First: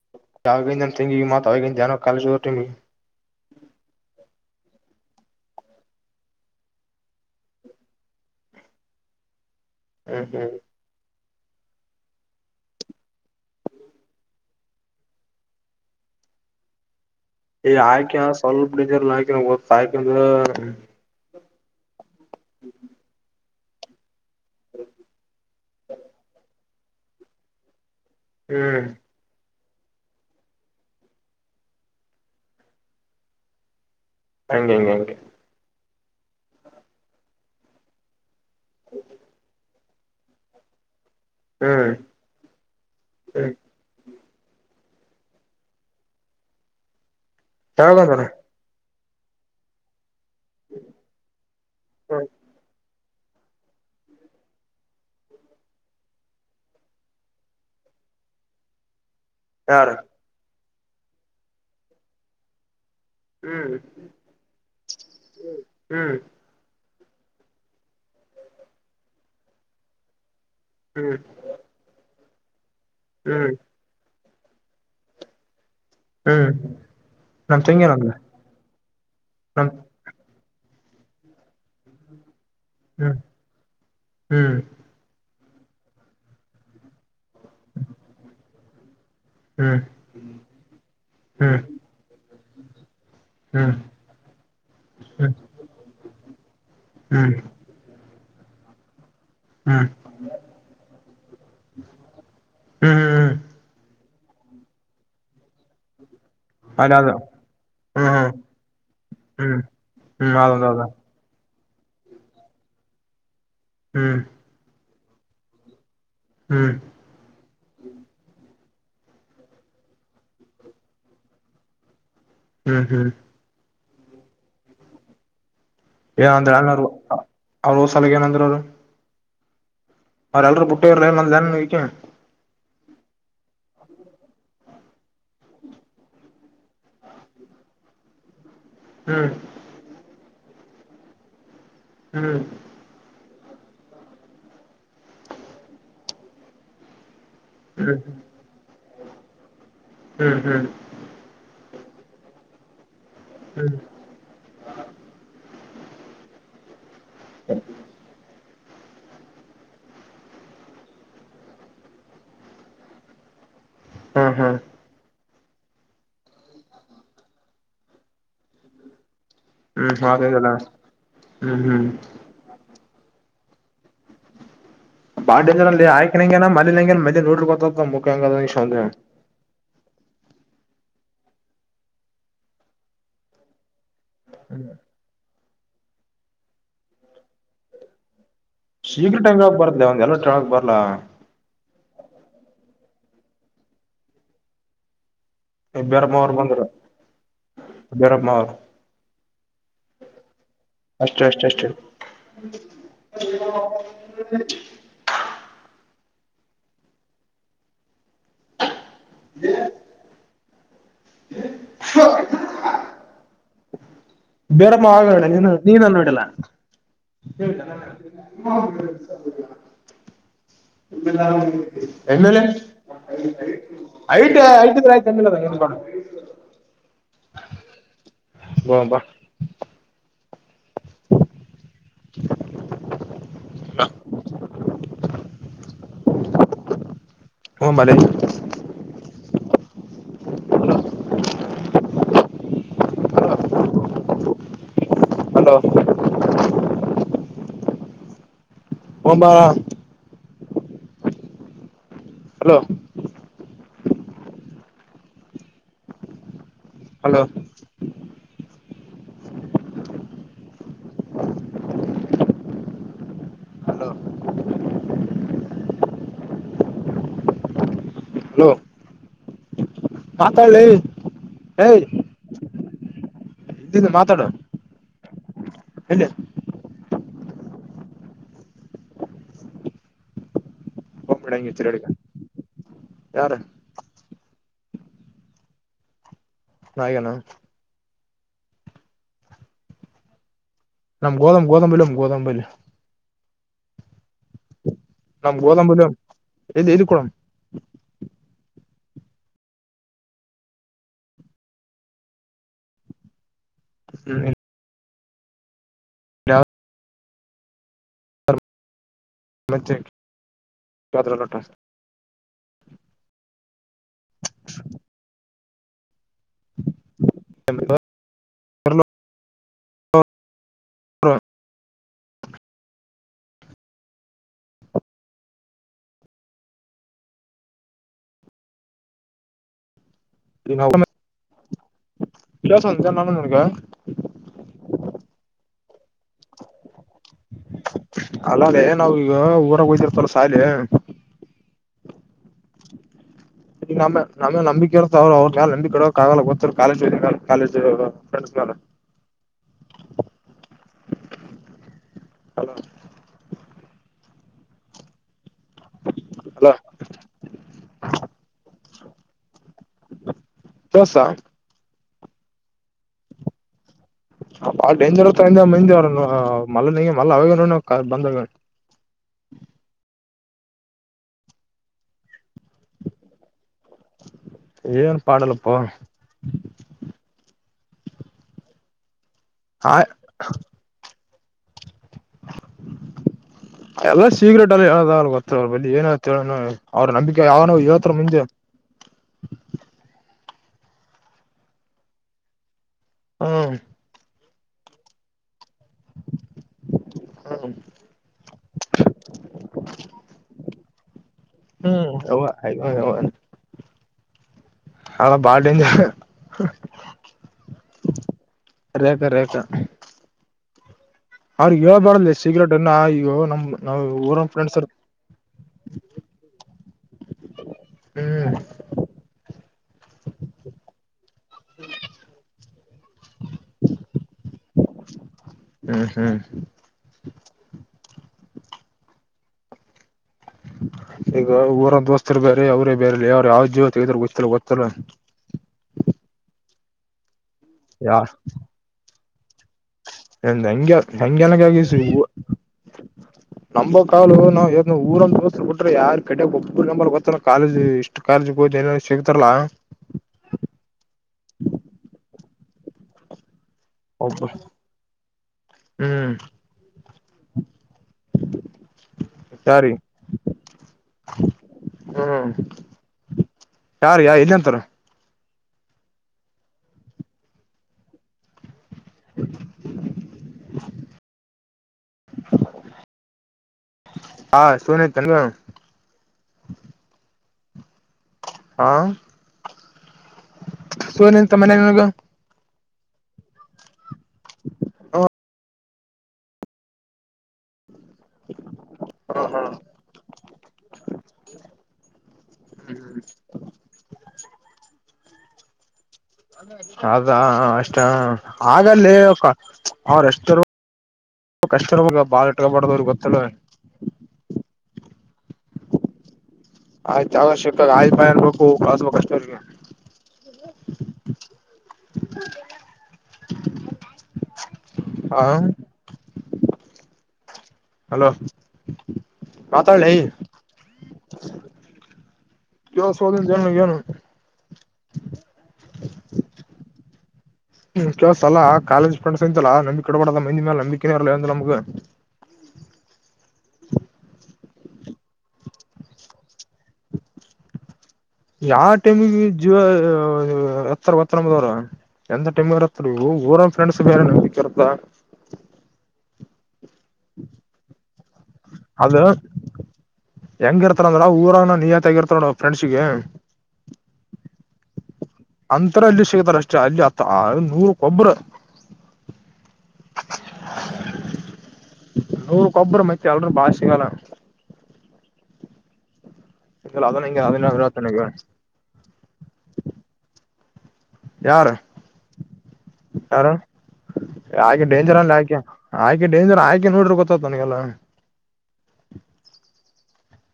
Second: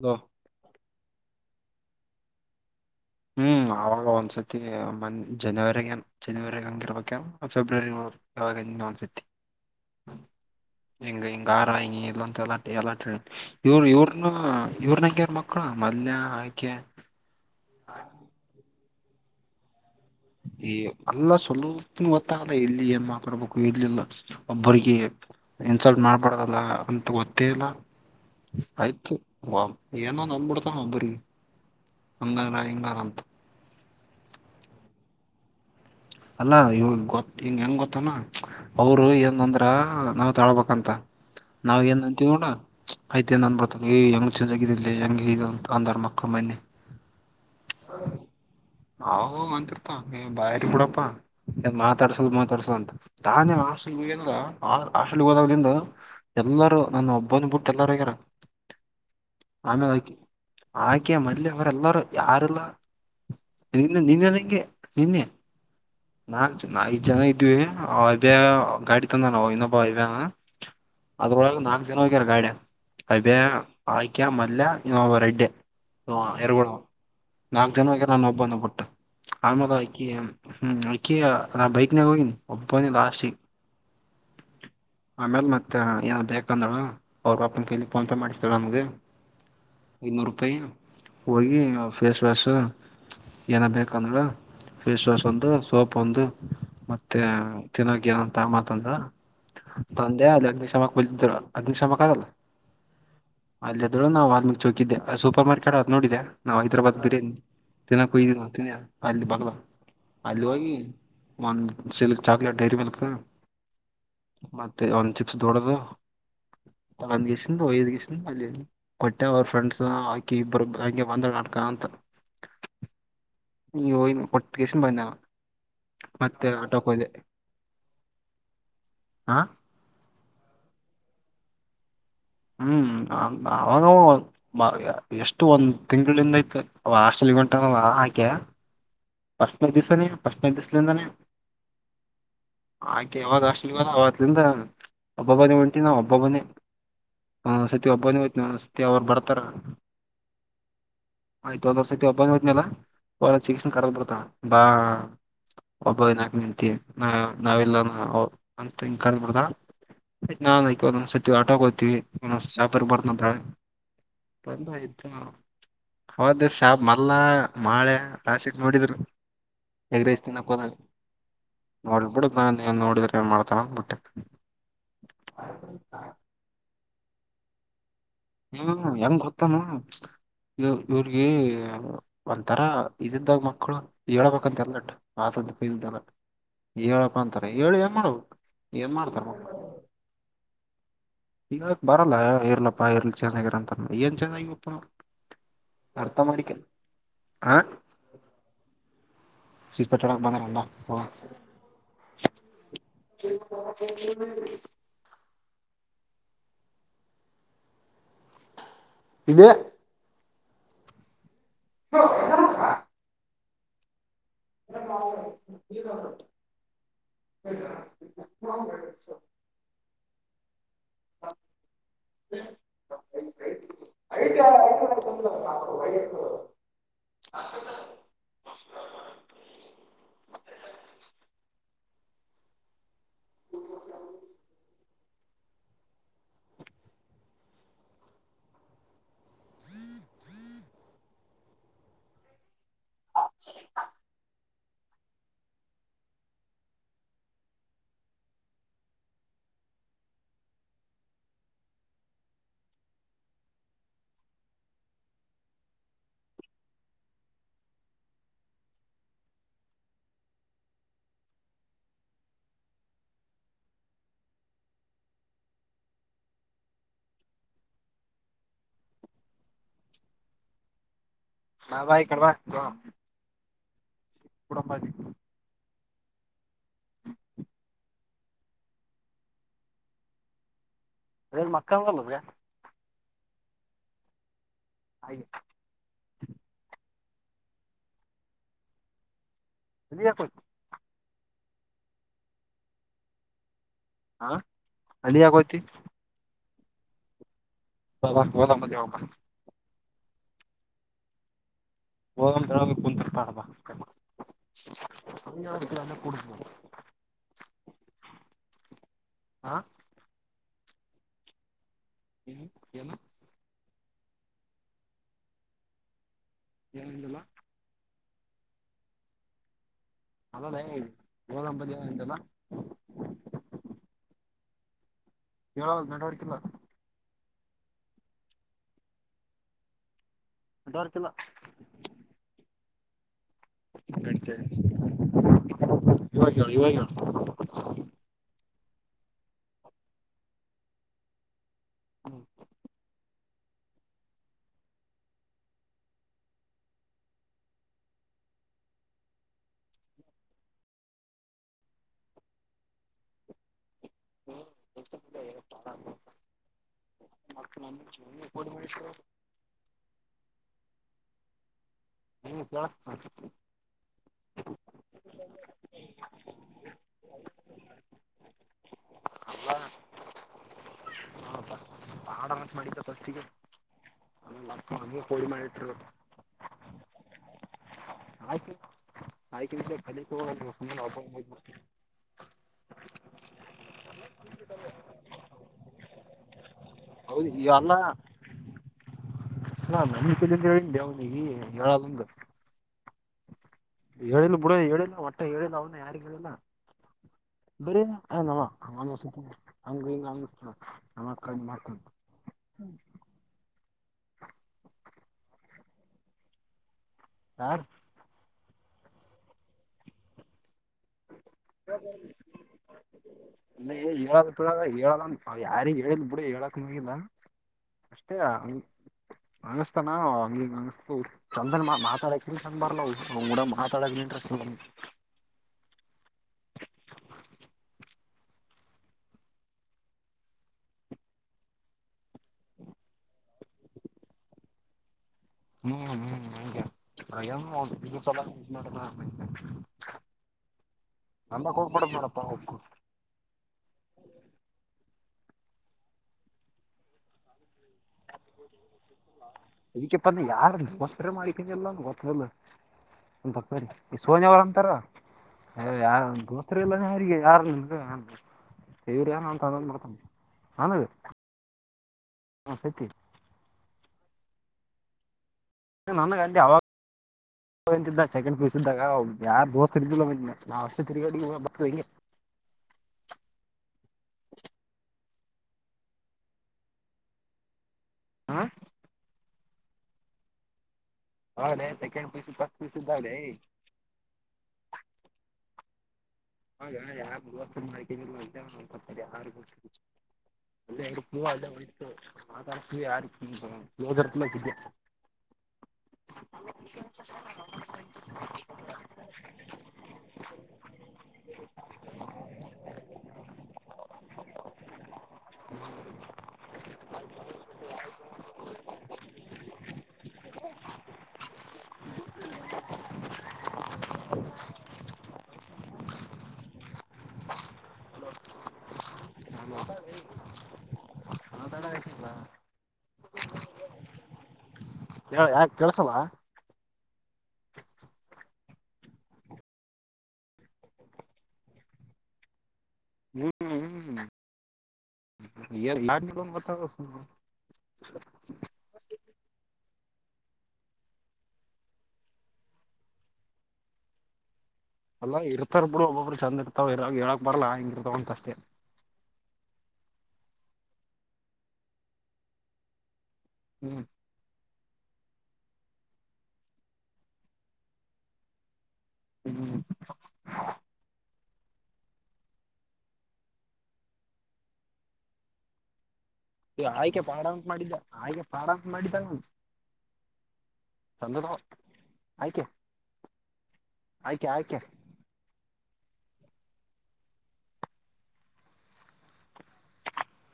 ಅದು ಯಾಗಿಂದ ತೆಂಗಿವ ಮಾತ ನಾನೇ ಕಾಲೇಜಿಗ್ ಹೊಂಟೀನಿ ಹ್ಮ್ ಅವಾಗ ಒಂದ್ಸತಿ ಮ ಜನವರಿ ಜನವರಿ ಹಂಗಿರ್ಬೇಕ ಏನ್ ಫೆಬ್ರವರಿ ಆಂಗ್. ಅವಾಗ ಇನ್ನೊಂದ್ಸತಿ. ಹ್ಮ್ ಹ್ಮ್ ಗಾರ ಹಂಗ ಇಲ್ಲಂತ ಎಲ್ಲಾ ಎಲ್ಲಾ ಹೇಳ ಇವರು ಇವ್ರನು ಇವ್ರ ಅಂಗೆ ಆರ ಮಕ್ಕಳು ಮಲ್ಯ. ಆಕ್ಯಾ. ಆಕ್ಯಾ ಸ್ವಲ್ಪ ಡೇಂಜರ್ ಇಲ್ಲ ನಂಗ್ ಆ ಗೊತ್ತ [unintelligible] ಸ್ವಲ್ಪನು ಗೊತ್ತಾಗಲ್ಲ ಎಲ್ಲಿ ಏನ್ ಮಾತಾಡ್ಬೇಕು ಎಲ್ಲಿಲ್ಲ [unintelligible] ಒಬ್ಬಿಗೆ ಇನ್ಸಲ್ಟ್ ಮಾಡ್ಬದಲ್ಲ ಅಂತ ಗೊತ್ತೇ ಇಲ್ಲ ಹ್ಮ್ ಆಯ್ತು. ಏನನ ಅಂದ ಬಿಡ್ತನ ಒಬ್ರಿಗಿ ಅಂಗಾನಾ ಇಂಗಾನಾ ಅಂತಾ. ಹಂಗೆ ಹಂಗಗೆ ಹಗೆ. ಅಲ್ಲಾ ಇವ್ರು ಗೊತ್ ಹಿಂಗ ಹೆಂಗ್ ಗೊತ್ತನಾ ಅವರು ಏನಂದ್ರ ಹ ನಾವ್ ತಾಳ್ಬೇಕಂತ ನಾವ್ ಹ್ಮ್ ಏನ್ ಅಂತೀವಿ ನೋಡ ಆಯ್ತ ಹ್ಮ್ ಏನಂದ್ಬತ ಹೇ ಎಂಗ್ [unintelligible] ಹೆಂಗ ಲೇ ಅಂದಾರಮಕ್ಳು ಮೊನ್ನೆ ಯಾವಾಗಂದಾರ. ಅವಾಗ ಅವಾಗ ಅಂತೀರ್ಥರ ನೀನ್ ಬಾರಿ ಬಿಡಪ್ಪ ಹ್ಮ್ ಮಾತಾಡ್ಸಿದ್ರೆ ಮಾತಾಡ್ಸಲ್ಲ ಅಂತ. ತಾನ್ಯ ಹಾಸ್ಟೆಲ್ ಮುಗ್ಯಲಿಂದ ಆ ಹಾಸ್ಟೆಲ್ ಹೋಗ್ಯಾಲಿಂದ. ಎಲ್ಲಾರೂ ನನ್ನ ಒಬ್ಬನ ಬಿಟ್ಟ ಎಲ್ಲಾರ ಹೋಗ್ಯರ. [inaudible] ಆಮೇಲೆ ಯಾರು ಅದ್ ಆಕ್ಯಾ ಮಲ್ಯ ಅವರ್ ಎಲ್ಲರೂ ಅವರೆಲ್ಲಾರೂ ಯಾರಿಲ್ಲ. ಹ್ಮ್ ಡೈಲಿ ನಿನ್ನೆದಂಗೆ ನಿನ್ನೆ ಹ್ಮ್ ನನಾವ್ ಐದ್ ಜನ ಇದ್ವಿ ಅಬ್ಯ ಗಾಡಿ ತಂದಾನ ಅವ ಇನ್ನೊಬ ಅಬ್ಯನಾ. ಹ್ಮ್ ಅದ್ರೊಳಗೆ ನಾಕ್ ಜನ ಹೋಗ್ಯಾರ ಗಾಡಿಗ್ಯಾ ಅಬ್ಯ ಹ್ಮ್ ಆಕ್ ಆಕ್ಯಾ ಮಲ್ಯ ಇವ ರಡ್ಯ. ಹ್ಮ್ [unintelligible] ನಮ್ ನಾಕ್ ತಂಗಿ ಜನ ಹೋಗ್ಯರ ಏನಂದ್ಲ ನಾನ್ ನ ಒಬ್ಬೋನ್ನ ಬಿಟ್ಟು ನಮ್ ಆಮೇಲೆ ಆಕಿ. ಹ್ಮ್ ಆಕಿ ಅದ ಬೈಕ್ನಾಗ ಹೋಗಿನಿ. ಒಬ್ಬನೇ ಹ್ಮ್ ಲಾಸ್ಟಿಗೆ ಹ್ಮ್ ಆಮೇಲೆ ಮತ್ ಮ ಏನ ಬೇಕು ಅಂದಳು ಅವ್ರ ಅಪ್ಪನ ಕೈಯಲ ಫೋನ್ಪೇ ಮಾಡಿಸ್ತಳ ನಮಗ. ಹ್ಮ್ ಇನ್ನೋರುಪೈ. ಹ್ಮ್ ಹೋಗಿ ಫೇಸ್ ವಾಶ್ ಏನ ಹ್ಮ್ ಬೇಕಂದ್ಲು ಫೇಸ್ ವಾಶ್. ಹ್ಮ್ ಒಂದು ಸೋಪ್ ಒಂದು ಹ್ಮ್ ಮತ್ತೆ ಹ್ಮ್ ತಿನ್ನೋಕ ಏನಂತ ತಾಂಬ ಅಂತಂದ. ಹ್ಮ್ ತಂದೆ ಅಲ್ಲಿ ಅಗ್ನಿಶಾಮಕ ಬಲ್ಲಿ ಅಗ್ನಿಶಾಮಕ ಅದಲ್ಲ ಹ್ಮ್ ಅಲ್ಲೇ. ಇದ್ದಳು ನಾನ್ ವಾಲ್ಮೀಕಿ ಚೌಕಿದ್ದೆ ಸೂಪರ್ ಮಾರ್ಕೆಟ್ ಆದ ನೋಡಿದೆ. ನಾವು ಅದ ಹೈದ್ರಾಬಾದ ಅದು ಬಿರಿಯಾನಿ ಹ್ಮ್ ತಿನ್ನಕ ಹೋಗಿದ್ವಲ್ಲ ಅಲ್ಲಿ ಬಂದ್ಲು. [unintelligible] ಒಂದ ಸಿಲ್ಕ್ ಚಾಕ್ಲೇಟ್ ಡೈರಿ ಮಿಲ್ಕ್ ಹ್ಮ್ ಮತ್ತೆ ಒಂದ್ ಚಿಪ್ಸ್ ದೊಡ್ಡದು. ಹ್ಮ್ ತಂದು ಗೆಸಿಂದ ಹೊಯ್ಡ್ಗೆಸಿಂದ ಆಲ್ ಕೊಟ್ಟೆ ಅವ್ರ ಫ್ರೆಂಡ್ಸ್ ಹಾಕಿ ಇಬ್ಬರು ಹಂಗೆ ಬಂದಳ ನಡ್ಕಕಾಂತ. ಹ್ಮ್ ಹ್ಮ್ ಇಂಗೆ ಹೋಗ ಕೊಟ್ಟ ಕೇಸಿಂದ ಬಂದೆ ನಾನ್ ಏನ ಅಂದ್ರೇನ್ ಅವ್ರಅವ್ರ [unintelligible] ಸಲಗ ಏನಂದ್ರ ಅವರು. ಹಾ. ಅವ್ರಲೇಲ್ರು ಬುಟ್ಟು ಹೋಗಿದ್ರು ಏನಾದ್ರೂ ಅಂದ್ರೇನು ಅಂದ್ಲು ಏನ್ ಇಕಿ. ಹ್ಮ್ ಅವಾಗ ಒಂದ್ ಎಷ್ಟು ಒಂದ್ ತಿಂಗಳಿಂದ ಆಯ್ತ್ ಅವ ಹಾಸ್ಟೆಲ್ಗೆ ಹೊಂಟ ಅವ ಆಕ್ಯಾ ಹ್ಮ್ ಫಸ್ಟ್ನೆ ದಿವಸನ ಫರ್ಸ್ಟ್ನೆ ದಿವಸಲಿಂದಾನೆ. ಹ್ಮ್. ಅಕಿ ಯಾವಾಗ ಹಾಸ್ಟೆಲ್ ಗೆ ಹೊಂಟಲ ಅವತ್ತಿಂದ ಒಬ್ಬೋನೇ ಹೊಂಟಿನಿ ನಾನ್ ಒಬ್ಬೊನೆ. ಒಂದು ಸತಿ ಹ್ಮ್ ಒಬ್ಬನೋಯ್ತು ಒಂದೊಂದು ಸತಿ ಅವ್ರು ಬರ್ತಾರ. ಹ್ಮ್ ಹ್ಮ್ ಹ್ಮ್ ಆಯ್ತ ಒಂದು ವರ್ಷಕ್ಕೆಬ್ಬಂಗತ್ನಲ್ಲ. ಒ ಹ್ಮ್ ಚಿಸ ಕ ಬ. ಬಾ ಒಬ್ಬ ದಿನಕ ನಿಂತ ನ ನಾವೆಲ್ಲ. ಅಂತ ಇಂಗ ಕನ್ಬಡದ. ನಾನ್ ಒಂದೊಂದ್ ಸತಿ ಆಟೋ್ತೀವಿ ಒಂದೊಂದ ಸಾಫ ಬರ್ದ್ರೆ. ಹ್ಮ್ ಬಂದ ಹ್ಮ್ ಆಯ್ತಾ. ಹೌದ ಶ ಮಲ್ಲ ಮಳೆ ರಾಶಕ್ ನೋಡಿದ್ರು. ಎಗ್ರಸ್ ಹಾಗಲ್ಲ ತಿಿನದ ಹ್ಮ್ ಹ್ಮ್ ನೋಡ್ಬಡ ನೋಡಬೇಕ. ಮಾಡ್ತಳ ಬಿಟ್ಟೆ. ಬಾಡನಲ್ಲಿ ಆಯಕ ನಂಗನ ಮ ನಂಗ ಮೇ ನೋಡ್ ಗೊತ. ಹ್ಮ ಹೆಂಗ್ ಗೊತ್ತಮ್ಮ. ಇ ಇವ್ರಿಗೆ ಒಂಥರ ಇದಂದಾಗ ಮಕ್ಕಳು. ಹೇಳಳ್ಬಂತ ಎಲ್ಲಟ್ಟ ಆಸ್ದ ಪಲ್್ದಲ್ಲ ಹೇಳಪ್ಪ ಅಂತಾರೆ ಹೇಳಿ ಏನ್ ಮಾಡ್ು. ಶೀಘ್ರಟಂಗ ಬರ್ ಒಂದ್ ಎಲ್ಲ ಟಕ್ ಬರ್ಲಾ. ಈಗ ಬರಲ್ಲ ಇರ್ಲಪ್ಪಾ ಇರ್ಲಿ ಚೆಂದಾಗಿರಂತಲ್ಲ ಏನ್ ಚೆಂದಾಗಿವಪ್ಪ. ಬೇರಮ್ಮ ಅವರು ಬಂದರು ಬೇರಮ್ಮ ಅವರು. ಚೀಸ್ಪಟ್ಟಾಡಕ್ ಬಂದಕೊಂಡ. ಅಷ್ಟ ಅಷ್ಟ ಅಷ್ಟ ಹ. ಇಲ್ಲಿ ಹ ಬೆರಮ್ಮ ನೀ ನೀ ನನ್ನ ಬಿಡಲ್ಲ ಹೇಳೇಿದಾ ನಾನ ಎ ಎ. ಐತ ಐತಿದ್ರೆ ಆಯ್ತು ತಮ್ಮಿಲ್ಲದ ಏನ್ ಮಾಡೊಂಡ ಹ. ಹಲೋ ಹ್ಮ ಮನೆ. ಹ ಸರಿ. ಅಲೋ. ಒಂಬ. ಹಲೋ. ಹಲೋ. Hello hello. ಮಾತಾಳ್ಳಿ. ನಾ ಭಾಯ್ ಕಡವಾ. ಇದ. ಕುಡಂಬಾಜಿ. ಹೇಳಲ್ಲ. ಹಾ ಅಲ್ ಮಕ್ಕಂಗಲ್ಲದ ಯಾರು ಹಾಗೆ ಹಾಗಣ ತಿನಿಯ ಕೊ ನಮ್ ಗೋದ್ ಗೋದಂಬಲಮ ಗೋದಂಬಲ್ ಹಾ ನಮ್ಮ ಗೋದಂಬುರ ಎದು ಇಕಳ ಹ ಒದ ಮಾವ ಬ ಹೋಗ ಕುಂತರ್ ಪಾಬ ಹ್ಮ್ ಅದಕ್ಕೆಲ್ಲ ಕೊಡ ಹ [inaudible] ಹ್ಮ್ ಏನು [inaudible] ಹೆನ್ ಅಂದಲ್ಲ ಕಲ [unintelligible] ಅಲ್ಲಲ್ಲ ಗೋದಂಬ ದೇ ಎಂತಲ್ಲ ಹೇಳದು ನೆಟ್ವರ್ಕ್ ಕಿಲ್ಲ ನೆಟ್ವರ್ಕ್ ಇಲ್ಲ [unintelligible] ನಡ್ತ ಇವಾಗ ಹೇಳು ಇವಾಗ ಹೇಳು ಅಲ್ಲೇ ನಾವ್ ಈಗ ಊರಾಗ ಹೋಯ್ತಿರ್ತಲ್ಲ ಸಾಲಿ ಹ್ಮ ಈಗ ನ ನೇ ನಂಬಿಕ ಇರ್ತ ಅವರು ಅವ್ರ ನಂಬಿ ಕೊಡೋಕ ಆಗಲ್ಲ ಗೊತ್ತರು ಕಾಲೇಜ್ ಕಾಲೇಜ್ ಹ ಹಲೋ ಅಲ್ಲ [unintelligible] ಹ ಕಳಿಸ್ತಾ ಹ್ಮ ಕೇಳುತ್ತದೆ ಬಾಳ ಡೇಂಜರ್ ಮಲ್ಲನ ಮಲ್ಲ ಅವಾಗ ಬಂದಾಗ [inaudible] ಹಬ ಹಾಡ ಮಾಡಿದಸ್ಗ [unintelligible] ಏನ್ ಅ ಹೋಳಿ ಪಾಡಲ್ಲಪ್ಪ ಮಾಡಿಟ್ರು ಆಯ್ಕ ಆ ತುಬ್ಬ [unintelligible] [inaudible] ಎಲ್ಲಾ ಸೀಕ್ರೆಟ್ ಅಲ್ಲಿ ಹೇಳ ಗೊತ್ತ ಬಿ ಏನ ಹೇಳ ಅವ್ರ ನಂಬಿಕೆ ಯಾವನೋ ಇವತ್ರ ಮುಂದೆ ನಾ ನನ್ನ ಕಲಂತ ಹೇಳೆ ಅವನಿಗೆ ಹೇಳಲ್ಲಂದ ಹ್ಮ ಹೇಳಿಲ್ಲ ಬಿುಡ ಹೇಳಿಲ್ಲ ಒಟ್ಟೆ ಹೇಳಿಲ್ಲ ಅವನ ಯಾರಿಗ್ ಹೇಳಿಲ್ಲ ಹ [unintelligible] [inaudible] ಅ ಬಾಳ ಡೇಂಜರ್ ಯಾರು ರೇಖಾ ರೇಖಾ ಅವ್ರಿಗೆ ಹೇಳೇಳ್ಬಾರ್ದೇ ಸಿಗ್ರೆಟ್ನ್ನು ಅಲ್ಲ ಹೇಳ ಬಿ ಹೇಳದ ಯಾರಿಗ ಹೇಳಿದ ಬಿಡಿ ಹೇಳಕ್ ಹಗಿಲ್ಲ ಅಷ್ಟೇ ಹ್ಮ್ ಅಂಗಿಸ್ತಾನ ಹಂಗಿ ಅಂಗತ ಚಂದನ್ ಮಾ ಮಾತಾಡಕ ಚಂದ ಬಾರಲ ಅವ್ ಕೂಡ ಮಾತಾಡದ್ರಿ [inaudible] ಹ್ಮ್ ಹ್ಮ್ ಈಗ ಊರಂದ ದೋಸ್ತರು ಬೇರೆ ಅವರೇ ಬೇರೆಲ್ಲ ಯ್ರ ಯಾವ ಗೊತ್ತಲ್ಲ ಗೊತ್ತಲ್ಲ [unintelligible] ಹ್ಮ್ ಹ್ಮ್ ಹಾಗ ಮಾಡ [unintelligible] ಎ ಹಂಗಗೆ ನಮ್ಮಕ್ ಹಂಗಗೆನಗಗಿಸಿ ಹೋಗ್ಬಡದ್ ಹೂ ನೋಡಪ್ಪಾ ಒಬ್ಬ ನಂಬೋ ಕಾಲು ನಾವ್ ಊರಂತ ಬಿಟ್ರ ಯಾರ್ ಕಡೆ ಒಬ್ಬು ನಂಬರ್ ಗೊತ್ತ ಕಾಲಜ್ ಇಷ್ಟು ಕಾಲೇಜ್ ಹೋನ ಇದಕ್ಕೆಪ್ಪಂದ ಯಾರಸ್ ಮಾಡಿಕನ ಎಲ್ಲ ಗೊತ್ತಲ್ಲ ಒ ಸರಿ ಈ ಒಬ್ಬ ಸೋನಿಯ ಅವರ ಅಂತಾರ ಹ ಯಾರ ಹ್ಮ್ ದೋಸ್ತರುಲ್ಲಾನ ಯಾರಿಗೆ ಯಾರ ಇವ್ರ ನ ತಂದ ಯಾರಿ ಮಾಡ್ತ ನನ್ ಹ್ಮ್ ಯಾರ ಯ ಎಲ್ಲಿ ಅಂತಾರ ನ ಗಂಗೆಂಡ್ ಪ ಯಾರ ದೋಸಲ್ಲ ನಾ ವರ್ಷ ತಿಗ ಬ ಹಾ ಸುನ ನ್ ಹ ಹಾ ಸುನೆ ಎಂತ ಮನ ನಿನಗ ಸಿದ್ದ ಅದೆ ಹ ಹ ಯ ಮಾಡ್ಕತಾರೆ ಯಾರು ಅಲ್ಲೆರೂ ಅಲ್ಲೇ ಹೊಯತು ಮಾತಾಡ್ತೀವಿ ಯಾರ ಯೋರತ್ನ ಅ [inaudible] ಅದಾ ಅಷ್ಟ ಹಾಗಲ್ಲಿ ಅವ್ರಷ್ಟ ಕಷ್ಟ ಬಾ ಇಟ್ಕಬಡದ ಅವ್ರಿಗೆ ಗೊತ್ತಲ್ಲ [inaudible] ಆಯ್ತ ಅವಶ್ಯಕ ಆಯ್ ಪಾಯ ಅನ್ಬೇಕು ಕಳ್ಸ್ಬೇಕು ಅಷ್ಟೇ ಅವ್ರಿಗೆ ಹ ಹಲೋ ನ ಮ ಮಾತಾಡ್ಲಿ ನ ತಡಲ [unintelligible] ಯವ ಸೋಧ ಜನು ನು ಹೇಳ ಯಾ ಕಳ್ಸಲ್ಲ ಹ್ಮ ಕೆಲವಸ ಅಾ ಕಾಲೇಜ್ ಫ್ರೆ್ಸ್ ಅಂತಲ್ಲ ನಂಬಿಕಿ ಕಡಬಡದ ಮಂದಿ ಮೇಲೆ ನಂಬಿಕೆೇ ಇಲ್ಲಮಗ ಹ್ಮ್ ಹ್ಮ್ ಹ್ಮ ನ [inaudible] ಯಾವ ಟೈಮಿಗೆ ಜ ಎತ್ತರ ಗತ್ತ ನದವ್ ಎಂತ ಟೀಮ್ ಇರತ್ ಊರ ಫ್ರೆಂಡ್ಸ್ ಬೇರೆ ನ ಇ ಅಲ್ಲ ಇರ್ತಾರ ಬಿಡು ಒಬ್ಬಬ್ರು ಚಂದ ಇರ್ವ ಇರಾಗ ಹೇಳಕ್ ಬರ್ಲ್ಲ ಹಂಗ ಇರ್ತವ ಅಂತ ಅಷ್ಟೇ ಅದು ಹೆಂಗ [unintelligible] ಊರ ನ ನೀಯತ್ಗರ್ತ ನೋಡ ಫ್ರೆ್ಸಗೆ ಹ್ಮ್ ಅಂರ ಅಲ್ಲಿ ಸಿಗ್ತಾರ ಅಷ್ಟೇ ಅಲ್ಲಿ ಅತ್ತ ನೂರ ಕೊಬ್ಬರು ಹ್ಮ್ ನೂರು ಕೊಬ್ಬರ ಮೈತ್ ಎಲ್ೂ ಭಾಷಗಾಲ ನೀ ಆಯ್ಕೆ ಪ್ರಾರಂಸ ಅದನ್ನ ಮಾಡಿದ್ದ ಹೇಳ್ತ ನನಗೆ ಆಯ್ಕೆ ಪ್ರಾರಂಸ ಮಾಡಿದ್ದ ನ ಯಾರು ಆಯ್ಕೆ ಯಾರು ಆಯ್ಕೆ ಆಯ್ಕೆ ಯಾಕೆ ಡೇಂಜರ್ ಅಲ್ಲ ಯಾಕೆ ಆಯ್ಕೆ ಡೇಂಜರ್ ಆಯ್ಕೆ ನೋಡ್ರಿ ಗೊತ್ತತ್ ನನಗೆಲ್ಲ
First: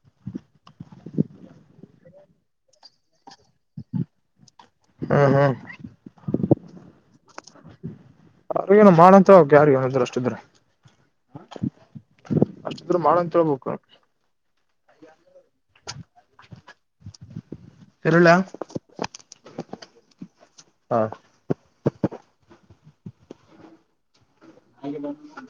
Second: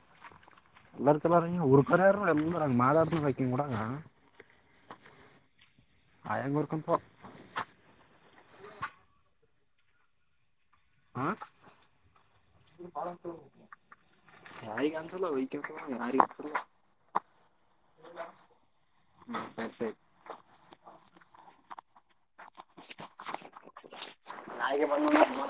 [inaudible] ಎಲ್ಲರ್ಕ್ಕ ಎಲ್ಲ ಉಪರ ಯಾರ ಎಲ್ಲ ಮಾದಾಡ್ ಬಕ್ಕ ಕೂಡ ಹ್ಮ್ ಹ್ಮ್ [inaudible] ಆಯಂಗರ್ಕಂತ ಅವ್ರ ನ ಮಾಡಂತ ಹೋಗಕ ಯಾರಿಗ ಏನ ಇದ್ರರುಷ್ಟ ಇದ್ರೆ ಹ ಅಷ್ಟಿದ್ರು ಮಾಡ ಅಂತ ಹೇಳ್ಬೇಕು ಯಾರಿಗೆ ಕಾಣಸಲ್ಲ ವ ಯಾರ [inaudible] ಇರ್ಲ್ಯಾ ಹ್ಮ ಆಯ್ತ ಆಯ್ತು ಹಾ [inaudible] ಆಯ್ಕೆ ಹಾಗೆ ಬಂದ